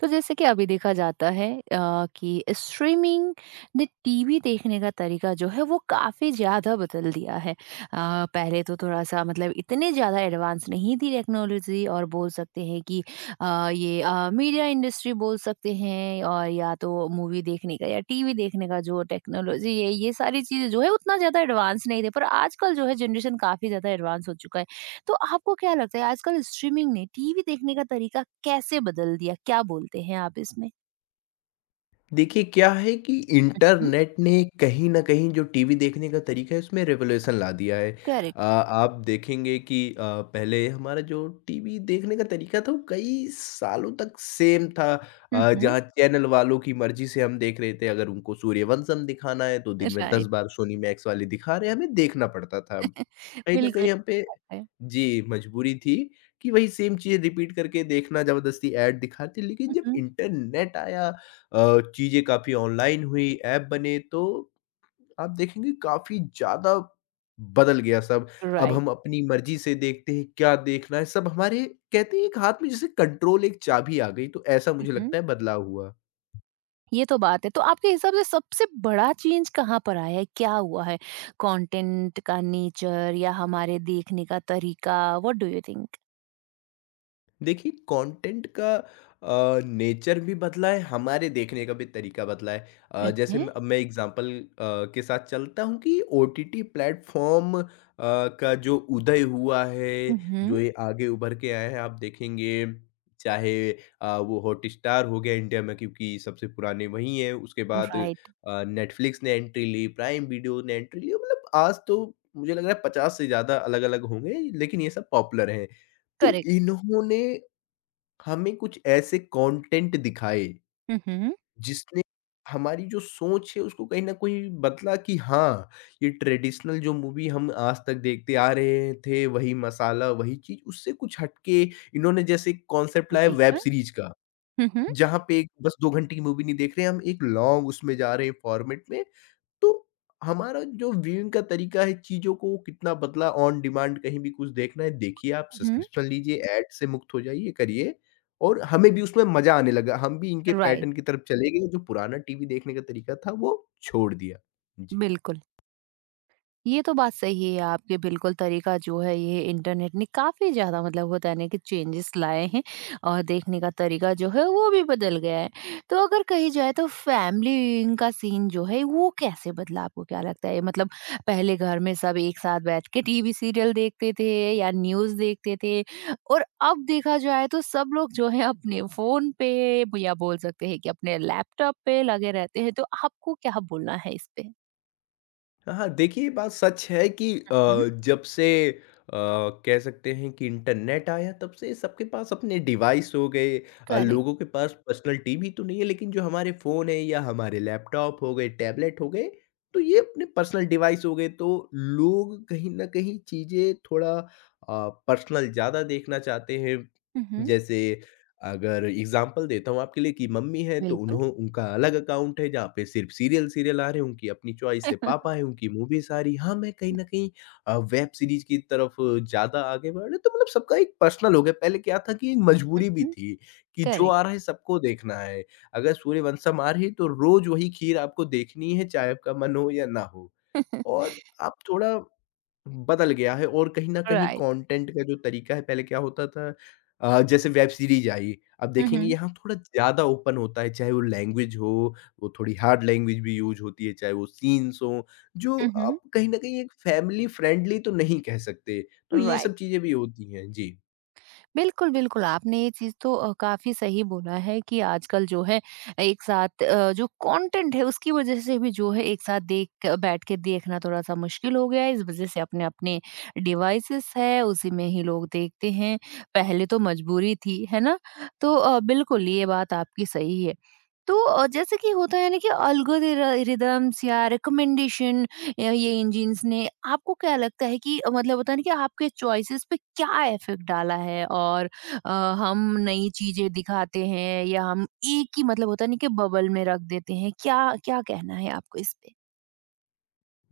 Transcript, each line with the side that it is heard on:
right: तो जैसे कि अभी देखा जाता है कि स्ट्रीमिंग ने टीवी देखने का तरीका जो है वो काफ़ी ज़्यादा बदल दिया है। पहले तो थोड़ा-सा मतलब इतने ज़्यादा एडवांस नहीं थी टेक्नोलॉजी और बोल सकते हैं कि ये मीडिया इंडस्ट्री बोल सकते हैं और या तो मूवी देखने का या टीवी देखने का जो टेक्नोलॉजी है, ये सारी चीज़ें जो है उतना ज़्यादा एडवांस नहीं थे। पर आजकल जो है जनरेशन काफ़ी ज़्यादा एडवांस हो चुका है। तो आपको क्या लगता है आजकल स्ट्रीमिंग ने टीवी देखने का तरीका कैसे बदल दिया? क्या बोलते हैं आप इसमें?
left: देखिए, क्या है कि
right: हुँ,
left: इंटरनेट ने कहीं न कहीं जो टीवी देखने का तरीका है उसमें रिवॉल्यूशन ला दिया है।
right: करेक्ट।
left: आप देखेंगे कि पहले हमारा जो टीवी देखने का तरीका था वो कई सालों तक सेम था।
right: हुँ, हुँ।
left: जहाँ चैनल वालों की मर्ज़ी से हम देख रहे थे, अगर उनको सूर्यवंशम दिखाना है तो दिन में 10
right: राइट,
left: बार सोनी मैक्स वाले दिखा रहे हैं, हमें देखना पड़ता था। कहीं न
right: बिल्कुल
left: कहीं हम पे।
right: बात है।
left: जी, मजबूरी थी कि वही सेम चीज़ें रिपीट करके देखना, ज़बरदस्ती ऐड दिखाते, लेकिन
right: हुँ,
left: जब
right: हुँ।
left: इंटरनेट आया चीज़ें काफ़ी ऑनलाइन हुई, ऐप बने, तो आप देखेंगे काफ़ी ज़्यादा बदल गया सब। अब हम
right: राइट।
left: अपनी मर्ज़ी से देखते हैं, क्या देखना है, सब हमारे कहते हैं एक हाथ में जैसे कंट्रोल, एक चाबी आ गई, तो ऐसा
right: हुँ,
left: मुझे लगता
right: हुँ।
left: है बदलाव हुआ।
right: ये तो बात है। तो आपके हिसाब से सबसे बड़ा चेंज कहाँ पर आया है? क्या हुआ है? कंटेंट का नेचर या हमारे देखने का तरीका? What do you think?
left: देखिए, कंटेंट का नेचर भी बदला है, हमारे देखने का भी तरीका बदला है। जैसे
right: ओके।
left: म अब मैं एग्ज़ाम्पल के साथ चलता हूँ कि ओटीटी प्लेटफ़ॉर्म का जो उदय हुआ
right: हुँ,
left: है,
right: हुँ।
left: जो ये आगे उभर के आए हैं, आप देखेंगे चाहे वो हॉटस्टार हो गया इंडिया में, क्योंकि सबसे पुराने वही हैं। उसके बाद
right: राइट।
left: नेटफ्लिक्स ने एंट्री ली, प्राइम वीडियो ने एंट्री ली, मतलब आज तो मुझे लग रहा है 50 से ज़्यादा अलग-अलग होंगे, लेकिन ये सब पॉपुलर हैं। तो
right: करेक्ट।
left: इन्होंने हमें कुछ ऐसे कंटेंट दिखाए
right: हुँ, हुँ।
left: जिसने हमारी जो सोच है उसको कहीं न कहीं बदला, कि हाँ, ये ट्रेडिशनल जो मूवी हम आज तक देखते आ रहे थे वही मसाला, वही चीज़, उससे कुछ हटके इन्होंने जैसे कॉन्सेप्ट लाया
right: जी
left: वेब
right: हाँ।
left: सीरीज़ का।
right: हुँ, हुँ।
left: जहाँ पे एक बस 2 घंटे की मूवी नहीं देख रहे हैं, हम एक लॉन्ग उसमें जा रहे हैं फॉर्मेट में, तो हमारा जो व्यूइंग का तरीका है, चीज़ों को वो कितना बदला, ऑन डिमांड कहीं भी कुछ देखना है, देखिए आप
right: हुँ, हुँ।
left: सब्सक्रिप्शन लीजिए, ऐड से मुक्त हो जाइए, करिए और हमें भी उसमें मज़ा आने लगा। हम भी इनके
right: राइट,
left: पैटर्न की तरफ चले गए, जो पुराना टीवी देखने का तरीका था, वो छोड़ दिया। जी।
right: बिल्कुल। ये तो बात सही है आपके बिल्कुल तरीका जो है ये इंटरनेट ने काफ़ी ज़्यादा मतलब होता है ना कि चेंजेस लाए हैं और देखने का तरीका जो है वो भी बदल गया है। तो अगर कही जाए तो फैमिली व्यूइंग का सीन जो है वो कैसे बदला आपको क्या लगता है? मतलब पहले घर में सब एक साथ बैठ के टीवी सीरियल देखते थे या न्यूज़ देखते थे और अब देखा जाए तो सब लोग जो है अपने फ़ोन पे या बोल सकते हैं कि अपने लैपटॉप पे लगे रहते हैं। तो आपको क्या बोलना है इस पे?
left: हाँ, हाँ, देखिए, ये बात सच है कि जब से कह सकते हैं कि इंटरनेट आया तब से सबके पास अपने डिवाइस हो गए।
right: करेक्ट
left: लोगों के पास पर्सनल टीवी तो नहीं है, लेकिन जो हमारे फ़ोन है या हमारे लैपटॉप हो गए, टैबलेट हो गए, तो ये अपने पर्सनल डिवाइस हो गए, तो लोग कहीं न कहीं चीज़ें थोड़ा पर्सनल ज़्यादा देखना चाहते हैं। जैसे, अगर एग्ज़ाम्पल देता हूँ आपके लिए, कि मम्मी हैं तो
right: बिल्कुल।
left: उन्हों उनका अलग अकाउंट है जहाँ पे सिर्फ़ सीरियल-सीरियल आ रहे हैं, उनकी अपनी चॉइस है। पापा हैं, उनकी मूवीज़ आ रही हैं। हाँ, मैं कहीं न कहीं वेब सीरीज़ की तरफ ज़्यादा आगे बढ़ रहे हैं, तो मतलब सबका एक पर्सनल हो गया। पहले क्या था, कि एक मजबूरी भी
right: हुँ,
left: थी, कि जो
right: करेक्ट।
left: आ रहा है सबको देखना है। अगर सूर्यवंशम आ रही है तो रोज़ वही खीर आपको देखनी है, चाहे आपका मन हो या ना हो। और आप थोड़ा बदल गया है, और कहीं न कहीं
right: राइट।
left: कंटेंट का जो तरीका है, पहले क्या होता था, जैसे वेब सीरीज़ आई, अब
right: हुँ,
left: देखेंगे
right: हुँ।
left: यहाँ थोड़ा ज़्यादा ओपन होता है, चाहे वो लैंग्वेज हो, वो थोड़ी हार्ड लैंग्वेज भी यूज़ होती है, चाहे वो सीन्स हों, जो
right: हुँ, हुँ।
left: आप कहीं न कहीं एक फैमिली फ्रेंडली तो नहीं कह सकते। तो ये
right: राइट।
left: सब चीज़ें भी होती हैं। जी।
right: बिल्कुल, बिल्कुल, आपने ये चीज़ तो काफ़ी सही बोला है कि आजकल जो है एक साथ जो कंटेंट है उसकी वज़ह से भी जो है एक साथ देख बैठ के देखना थोड़ा-सा मुश्किल हो गया है। इस वज़ह से अपने-अपने डिवाइसेज़ है उसी में ही लोग देखते हैं। पहले तो मजबूरी थी, है ना? तो बिल्कुल ये बात आपकी सही है। तो जैसे कि होता है ना कि एल्गोरिदम रिदम्स या रिकमेंडेशन या ये इंजीन्स ने आपको क्या लगता है कि मतलब होता है ना कि आपके चॉइसेस पे क्या इफेक्ट डाला है और अ, हम नई चीजें दिखाते हैं या हम एक ही मतलब होता नहीं कि बबल में रख देते हैं क्या क्या कहना है आपको इस पे।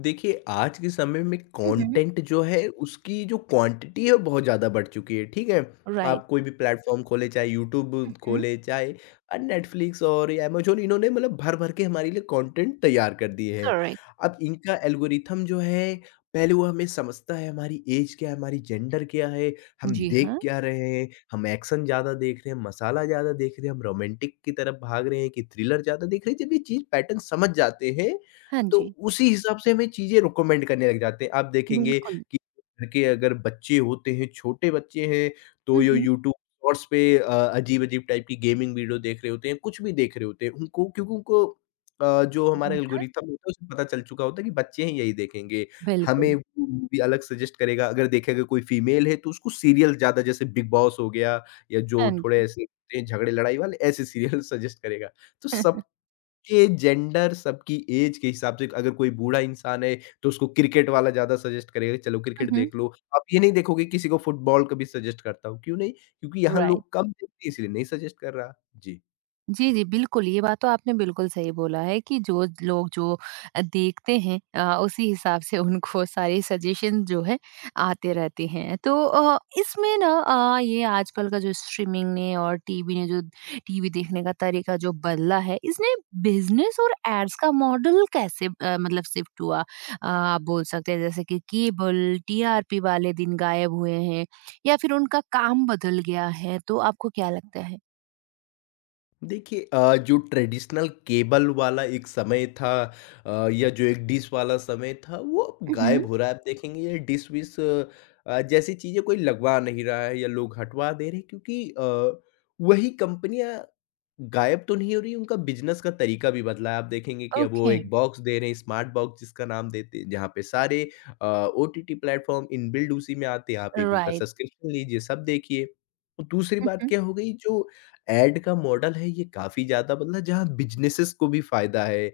left: देखिए, आज के समय में
right: हम्म।
left: कंटेंट जो है उसकी जो क्वांटिटी है वो बहुत ज़्यादा बढ़ चुकी है, ठीक है?
right: राइट।
left: आप कोई भी प्लेटफ़ॉर्म खोलें, चाहे यूट्यूब
right: हम्म।
left: खोलें, चाहे नेटफ्लिक्स और अमेज़न, इन्होंने मतलब भर-भर के हमारे लिए कंटेंट तैयार कर दिए हैं।
right: करेक्ट।
left: अब इनका एल्गोरिथम जो है, पहले वो हमें समझता है हमारी ऐज क्या है, हमारी जेंडर क्या है, हम
right: जी
left: देख
right: हाँ।
left: क्या रहे हैं, हम एक्शन ज़्यादा देख रहे हैं, मसाला ज़्यादा देख रहे हैं, हम रोमांटिक की तरफ भाग रहे हैं कि थ्रिलर ज़्यादा देख रहे हैं। जब ये चीज़ पैटर्न समझ जाते हैं,
right: हाँ
left: तो
right: जी।
left: उसी हिसाब से हमें चीज़ें रिकमेंड करने लग जाते हैं। आप देखेंगे
right: बिल्कुल।
left: कि घर के अगर बच्चे होते हैं, छोटे बच्चे हैं, तो ये
right: हम्म।
left: यूट्यूब शॉर्ट्स पे अजीब-अजीब टाइप की गेमिंग वीडियो देख रहे होते हैं, कुछ भी देख रहे होते हैं। उनको क्योंकि उनको जो हमारा
right: जी हाँ।
left: एल्गोरिथम होता है, उसे पता चल चुका होता है कि बच्चे ही यही देखेंगे। हमें
right: बिल्कुल।
left: वो मूवी अलग सजेस्ट करेगा, अगर देखेगा कोई फीमेल है, तो उसको सीरियल ज़्यादा, जैसे बिग बॉस हो गया या जो
right: हाँ
left: थोड़े
right: जी।
left: ऐसे होते हैं झगड़े-लड़ाई वाले, ऐसे सीरियल सजेस्ट करेगा। तो सब सबके जेंडर, सबकी ऐज के हिसाब से, अगर कोई बूढ़ा इंसान है, तो उसको क्रिकेट वाला ज़्यादा सजेस्ट करेगा, चलो क्रिकेट
right: हम्म।
left: देख लो। आप ये नहीं देखोगे किसी को फुटबॉल कभी सजेस्ट करता हूँ, क्यों नहीं? क्योंकि यहाँ
right: राइट।
left: लोग कम देखते हैं इसलिए नहीं सजेस्ट कर रहा। जी।
right: जी, जी, बिल्कुल, ये बात तो आपने बिल्कुल सही बोला है कि जो लोग जो देखते हैं उसी हिसाब से उनको सारे सजेशन जो है आते रहते हैं। तो इसमें ना ये आजकल का जो स्ट्रीमिंग ने और टीवी ने जो टीवी देखने का तरीका जो बदला है, इसने बिज़नेस और एड्स का मॉडल कैसे मतलब शिफ्ट हुआ? आप बोल सकते हैं जैसे कि केबल, टीआरपी वाले दिन गायब हुए हैं या फिर उनका काम बदल गया है, तो आपको क्या लगता है?
left: देखिए, जो ट्रेडिशनल केबल वाला एक समय था, या जो एक डिश वाला समय था, वो अब
right: हुँ, हुँ,
left: गायब हो रहा है। आप देखेंगे ये डिश विश जैसी चीज़ें कोई लगवा नहीं रहा है या लोग हटवा दे रहे हैं, क्योंकि वही कंपनियां गायब तो नहीं हो रही, उनका बिजनेस का तरीका भी बदला है। आप देखेंगे कि अब वो
right: ओके।
left: एक बॉक्स दे रहे हैं, स्मार्ट बॉक्स जिसका नाम देते हैं, जहाँ पे सारे O T T platform inbuilt उसी में आते हैं। आप एक उनका
right: राइट।
left: सब्सक्रिप्शन लीजिए, सब देखिए। और दूसरी
right: हुँ,
left: बात
right: हुँ।
left: क्या हो गई, जो ऐड का मॉडल है ये काफ़ी ज़्यादा बदला, जहाँ बिज़नेसेस को भी फ़ायदा है,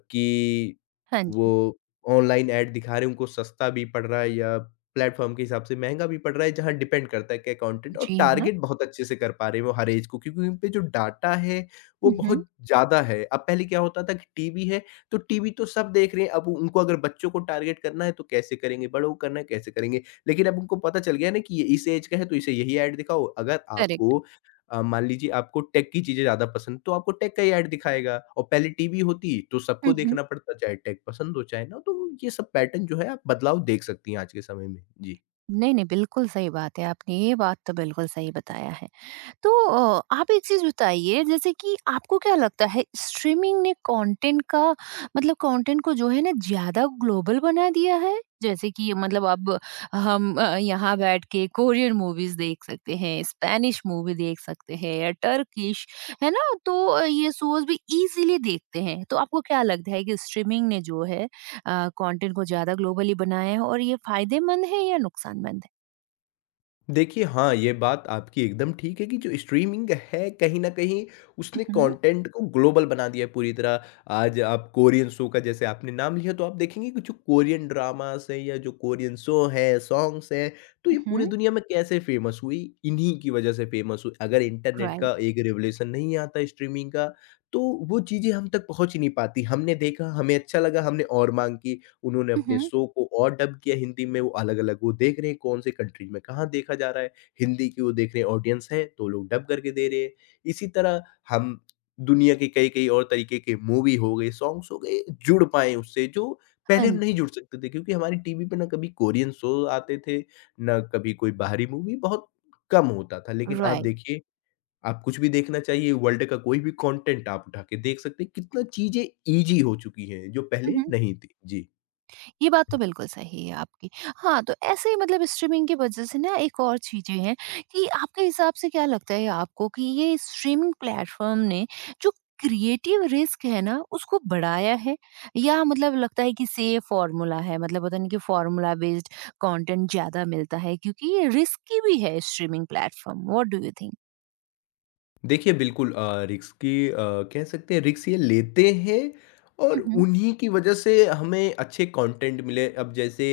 left: कि
right: हाँ जी।
left: वो ऑनलाइन ऐड दिखा रहे हैं, उनको सस्ता भी पड़ रहा है या प्लेटफ़ॉर्म के हिसाब से महँगा भी पड़ रहा है, जहाँ डिपेंड करता है कि कंटेंट और
right: जी हाँ।
left: टारगेट बहुत अच्छे से कर पा रहे हैं, वो हर ऐज को, क्योंकि उन पे जो डाटा है वो
right: हुँ, हुँ।
left: बहुत ज़्यादा है। अब पहले क्या होता था कि टीवी है, तो टीवी तो सब देख रहे हैं, अब उनको अगर बच्चों को टारगेट करना है तो कैसे करेंगे, बड़ों को करना है कैसे करेंगे? लेकिन अब उनको पता चल गया ना कि ये इस ऐज का है, तो इसे यही ऐड दिखाओ। अगर
right: करेक्ट।
left: आपको अ, मान लीजिए आपको टेक की चीज़ें ज़्यादा पसंद, तो आपको टेक का ही ऐड दिखाएगा। और पहले टीवी होती तो सबको
right: हुँ, हुँ।
left: देखना पड़ता, चाहे टेक पसंद हो चाहे ना, तो ये सब पैटर्न जो है, आप बदलाव देख सकती हैं आज के समय में। जी।
right: नहीं, नहीं, बिल्कुल सही बात है। आपने ये बात तो बिल्कुल सही बताया है। तो आप एक चीज बताइए जैसे कि आपको क्या लगता है स्ट्रीमिंग ने कंटेंट का मतलब कंटेंट को जो है ना ज्यादा ग्लोबल बना दिया है जैसे कि मतलब अब हम यहाँ बैठ के कोरियन मूवीज देख सकते हैं स्पेनिश मूवी देख सकते हैं या टर्किश है ना तो ये शोज भी इजीली देखते हैं तो आपको क्या लगता है कि स्ट्रीमिंग ने जो है कंटेंट को ज्यादा ग्लोबली बनाया है और ये फायदेमंद है या नुकसानमंद है।
left: देखिए, हाँ, ये बात आपकी एकदम ठीक है कि जो स्ट्रीमिंग है कहीं न कहीं उसने
right: हम्म।
left: कंटेंट को ग्लोबल बना दिया है पूरी तरह। आज आप कोरियन शो का, जैसे आपने नाम लिया, तो आप देखेंगे कि जो कोरियन ड्रामास हैं या जो कोरियन शो हैं, सॉन्ग्स हैं, तो ये पूरी
right: हम्म।
left: दुनिया में कैसे फेमस हुई? इन्हीं की वजह से फेमस हुई। अगर इंटरनेट
right: राइट।
left: का एक रेवोल्यूशन नहीं आता स्ट्रीमिंग का, तो वो चीज़ें हम तक पहुँच ही नहीं पाती। हमने देखा, हमें अच्छा लगा, हमने और माँग की। उन्होंने अपने
right: हम्म।
left: शो को और डब किया हिंदी में, वो अलग-अलग वो देख रहे हैं कौन से कंट्री में कहाँ देखा जा रहा है, हिंदी की वो देख रहे हैं ऑडियंस है, तो लोग डब करके दे रहे हैं। इसी तरह हम दुनिया के कई-कई और तरीके के मूवी हो गए, सॉन्ग्स हो गए, जुड़ पाएँ उससे, जो
right: हाँ
left: पहले हम
right: जी।
left: नहीं जुड़ सकते थे, क्योंकि हमारी टीवी पे ना कभी कोरियन शो आते थे, ना कभी कोई बाहरी मूवी, बहुत कम होता था। लेकिन आज
right: राइट।
left: देखिए, आप कुछ भी देखना चाहिए, वर्ल्ड का कोई भी कंटेंट आप उठा के देख सकते हैं, कितना चीज़ें ईज़ी हो चुकी हैं, जो
right: हुँ,
left: पहले
right: हुँ।
left: नहीं थी। जी।
right: ये बात तो बिल्कुल सही है आपकी। हाँ, तो ऐसे ही मतलब स्ट्रीमिंग की वज़ह से ना एक और चीज़ें हैं कि आपके हिसाब से क्या लगता है आपको कि ये स्ट्रीमिंग प्लेटफ़ॉर्म ने जो क्रिएटिव रिस्क है ना, उसको बढ़ाया है? या मतलब लगता है कि सेम फ़ॉर्मूला है, मतलब पता नहीं कि फ़ॉर्मूला बेस्ड कंटेंट ज़्यादा मिलता है क्योंकि ये रिस्की भी है streaming platform, what do you think?
left: देखिए, बिल्कुल। रिस्क की कह सकते हैं रिस्क ये लेते हैं, और
right: हुँ, हुँ।
left: उन्हीं की वजह से हमें अच्छे कंटेंट मिले। अब जैसे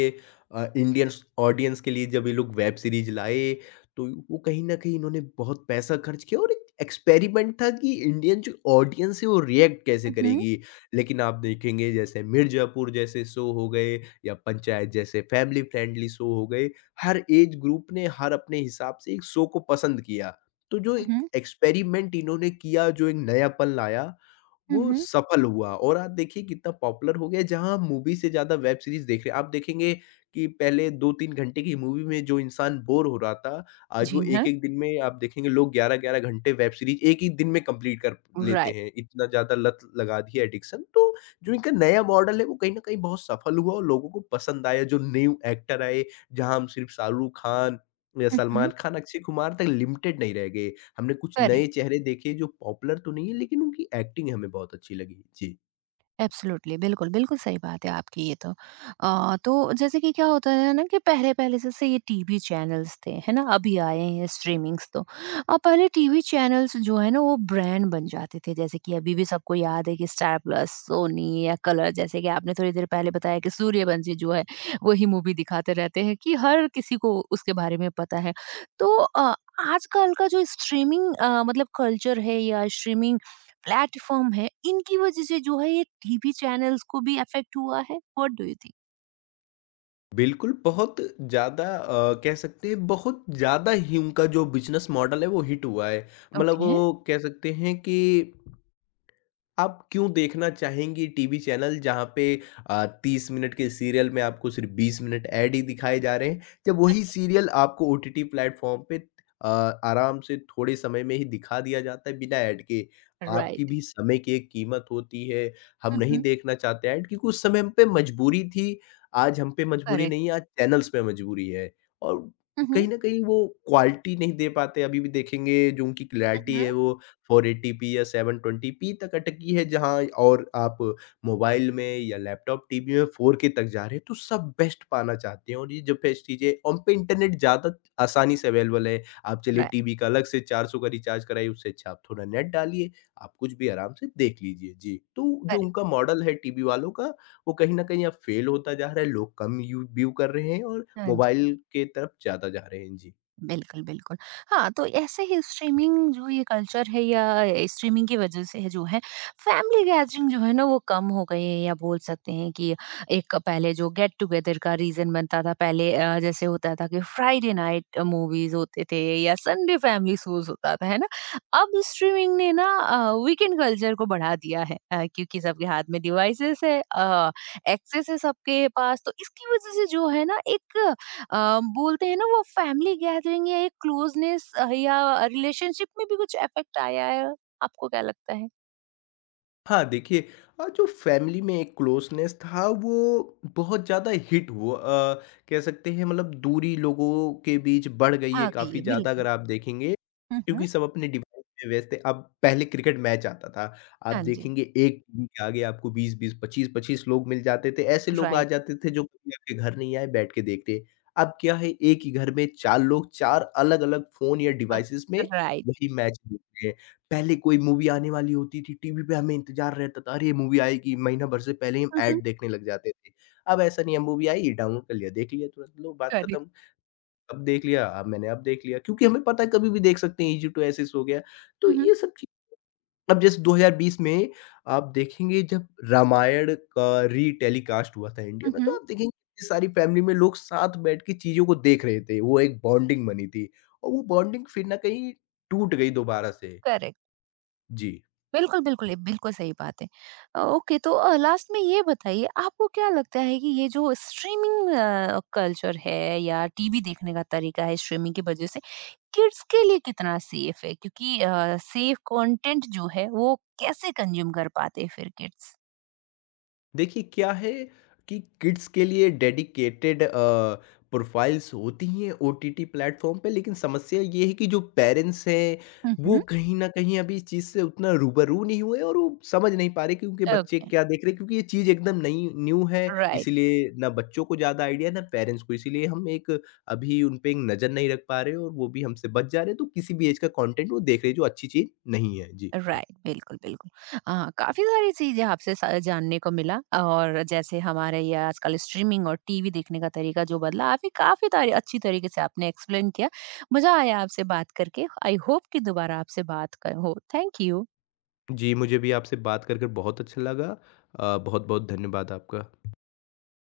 left: इंडियन ऑडियंस के लिए जब ये लोग वेब सीरीज लाए, तो वो कहीं ना कहीं इन्होंने बहुत पैसा खर्च किया, और एक एक्सपेरिमेंट था कि इंडियन जो ऑडियंस है वो रिएक्ट कैसे
right: हुँ,
left: करेगी, लेकिन आप देखेंगे, जैसे मिर्जापुर जैसे शो हो गए या पंचायत जैसे फैमिली फ्रेंडली शो हो गए, हर एज ग्रुप ने हर अपने हिसाब से एक शो को पसंद किया, तो जो एक
right: हुँ।
left: एक्सपेरिमेंट इन्होंने किया, जो एक नयापन लाया,
right: हुँ,
left: वो
right: हुँ।
left: सफल हुआ, और आप देखिए कितना पॉपुलर हो गया, जहाँ हम मूवी से ज़्यादा वेब सीरीज़ देख रहे हैं। आप देखेंगे कि पहले 2-3 घंटे की मूवी में जो इंसान बोर हो रहा था, आज वो
right: जी हाँ,
left: एक-एक दिन में आप देखेंगे लोग 11-11 घंटे वेब सीरीज़ एक ही दिन में कंप्लीट कर लेते
right: राइट।
left: हैं। इतना ज़्यादा लत लगा दी है एडिक्शन, तो जो इनका नया मॉडल है वो कहीं न कहीं बहुत सफल हुआ और लोगों को पसंद आया। जो न्यू एक्टर आए, जहाँ हम सिर्फ शाहरुख खान या
right: हुँ,
left: सलमान
right: हुँ।
left: खान, अक्षय कुमार तक लिमिटेड नहीं रह गए। हमने कुछ नए
right: करेक्ट।
left: चेहरे देखे जो पॉपुलर तो नहीं है, लेकिन उनकी एक्टिंग हमें बहुत अच्छी लगी। जी।
right: एब्सोल्युटली, बिल्कुल, बिल्कुल सही बात है आपकी ये तो। तो जैसे कि क्या होता है ना कि पहले-पहले जैसे ये टीवी चैनल्स थे, है ना? अभी आए हैं स्ट्रीमिंग्स तो। पहले टीवी चैनल्स जो है ना वो ब्रांड बन जाते थे, जैसे कि अभी भी सबको याद है कि स्टार प्लस, सोनी या कलर जैसे कि आपने थोड़ी देर पहले बताया कि सूर्यवंशी जो है, वही मूवी दिखाते रहते हैं कि हर किसी को उसके बारे में पता है। तो आजकल का जो स्ट्रीमिंग मतलब कल्चर है या स्ट्रीमिंग प्लेटफॉर्म है इनकी वजह से जो है ये टीवी चैनल्स को भी अफेक्ट हुआ है व्हाट डू यू थिंक।
left: बिल्कुल, बहुत ज़्यादा कह सकते हैं बहुत ज़्यादा ही उनका जो बिज़नेस मॉडल है वो हिट हुआ है। मतलब
right: ओके।
left: वो कह सकते हैं कि आप क्यों देखना चाहेंगी टीवी चैनल, जहाँ पे 30 मिनट के सीरियल में आपको सिर्फ 20 मिनट ऐड ही दिखाए जा रहे हैं, जब वही
right: राइट।
left: सीरियल आपको ओटीटी प्लेटफ़ॉर्म पे आराम से थोड़े समय में ही दिखा दिया जाता है बिना ऐड के। आपकी भी समय की एक कीमत होती है। हम नहीं देखना चाहते ऐड, क्योंकि उस समय हम पे मजबूरी थी। आज हम पे मजबूरी
right: करेक्ट।
left: नहीं है, आज चैनल्स पे मजबूरी है। और कहीं न कहीं वो क्वालिटी नहीं दे पाते। अभी भी देखेंगे, जो उनकी क्लैरिटी है वो 480p या 720p तक अटकी है, जहाँ और आप मोबाइल में या लैपटॉप, टीवी में 4K तक जा रहे हैं। तो सब बेस्ट पाना चाहते हैं, और ये जो बेस्ट चीज़ें, उन पे इंटरनेट ज़्यादा आसानी से अवेलेबल है। आप चलिए
right: राइट।
left: टीवी का अलग से 400 का रिचार्ज कराइए, उससे अच्छा आप थोड़ा नेट डालिए, आप कुछ भी आराम से देख लीजिए। जी। तो जो उनका मॉडल है टीवी वालों का, वो कहीं न कहीं अब फेल होता जा रहा है। लोग कम यू व्यू कर रहे हैं और
right: करेक्ट।
left: मोबाइल के तरफ ज़्यादा जा रहे हैं। जी।
right: बिल्कुल, बिल्कुल। हाँ, तो ऐसे ही स्ट्रीमिंग जो ये कल्चर है या स्ट्रीमिंग की वज़ह से है जो है फैमिली गैदरिंग जो है ना वो कम हो गई है या बोल सकते हैं कि एक पहले जो गेट टुगेदर का रीज़न बनता था पहले जैसे होता था कि फ्राइडे नाइट मूवीज़ होते थे या संडे फैमिली शोज़ होता था, है ना? अब स्ट्रीमिंग ने ना वीकेंड कल्चर को बढ़ा दिया है क्योंकि सबके हाथ में डिवाइसेज़ है एक्सेस है सबके पास तो इसकी वज़ह से जो है ना एक अ, बोलते हैं ना वो फैमिली गैदरिंग या एक क्लोजनेस या रिलेशनशिप में भी कुछ इफेक्ट आया है? आपको क्या लगता है?
left: हाँ, देखिए, जो फ़ैमिली में एक क्लोज़नेस था वो बहुत ज़्यादा हिट हुआ। कह सकते हैं, मतलब दूरी लोगों के बीच बढ़ गई है
right: आ गई
left: काफ़ी
right: है,
left: ज़्यादा, अगर
right: बिल्कुल।
left: आप देखेंगे।
right: हुँ, हुँ।
left: क्योंकि सब अपने डिवाइस में व्यस्त थे। अब पहले क्रिकेट मैच आता था, आप
right: हाँ जी,
left: देखेंगे एक टीवी के आगे आपको 20-20, 25-25 लोग मिल जाते थे। ऐसे लोग आ
right: राइट,
left: जाते थे, जो कभी आपके घर नहीं आए, बैठ के देखते। अब क्या है, एक ही घर में 4 लोग 4 अलग-अलग फ़ोन या
right: हाँ,
left: डिवाइसेज़ में
right: राइट।
left: वही मैच देख रहे हैं। पहले कोई मूवी आने वाली होती थी, टीवी पे हमें इंतज़ार रहता था, अरे ये मूवी आएगी, महीना भर से पहले ही हम
right: हुँ, हुँ।
left: ऐड देखने लग जाते थे। अब ऐसा नहीं है, मूवी आई, डाउनलोड कर लिया, देख लिया तुरंत, लो बात
right: करेक्ट।
left: खत्म। अब देख लिया, अब देख लिया, क्योंकि हमें पता है कभी भी देख सकते हैं, इज़ी टू एक्सेस हो गया। तो
right: हुँ, हुँ,
left: ये सब चीज़, अब जैसे 2020 में आप देखेंगे, जब रामायण का रीटेलीकास्ट हुआ था इंडिया
right: हुँ,
left: में, तो
right: हुँ,
left: आप देखेंगे इतनी सारी फैमिली में लोग साथ बैठ के चीज़ों को देख रहे थे। वो एक बॉन्डिंग बनी थी, और वो बॉन्डिंग फिर ना कहीं टूट गई दोबारा से।
right: करेक्ट।
left: जी।
right: बिल्कुल, बिल्कुल, बिल्कुल सही बात है। ओके तो लास्ट में ये बताइए आपको क्या लगता है कि ये जो स्ट्रीमिंग कल्चर है या टीवी देखने का तरीका है स्ट्रीमिंग की वजह से, किड्स के लिए कितना सेफ है? क्योंकि सेफ कंटेंट जो है वो कैसे कंज्यूम कर पाते हैं फिर किड्स?
left: देखिए क्या है, कि किड्स के लिए डेडिकेटेड प्रोफाइल्स होती हैं ओटीटी प्लेटफॉर्म पे, लेकिन समस्या ये है कि जो पेरेंट्स हैं
right: हुँ,
left: वो
right: हुँ।
left: कहीं ना कहीं अभी इस चीज़ से उतना रूबरू नहीं हुए, और वो समझ नहीं पा रहे कि उनके बच्चे
right: ओके,
left: क्या देख रहे हैं, क्योंकि ये चीज़ एकदम नई न्यू है।
right: राइट।
left: इसीलिए ना बच्चों को ज़्यादा आइडिया, ना पेरेंट्स को। इसीलिए हम एक, अभी उन पे एक नज़र नहीं रख पा रहे, और वो भी हमसे बच जा रहे हैं, तो किसी भी एज का कंटेंट वो देख रहे हैं, जो अच्छी चीज़ नहीं है। जी।
right: राइट बिल्कुल बिल्कुल आ, काफी सारी चीजें आपसे जानने को मिला और जैसे हमारे ये आजकल स्ट्रीमिंग और टीवी देखने का तरीका जो बदला आप ही काफी तारी, अच्छी तरीके से आपने एक्सप्लेन किया। मजा आया आपसे बात करके आई होप कि दोबारा आपसे बात कर, हो थैंक यू।
left: जी, मुझे भी आपसे बात कर कर बहुत अच्छा लगा। बहुत-बहुत धन्यवाद आपका।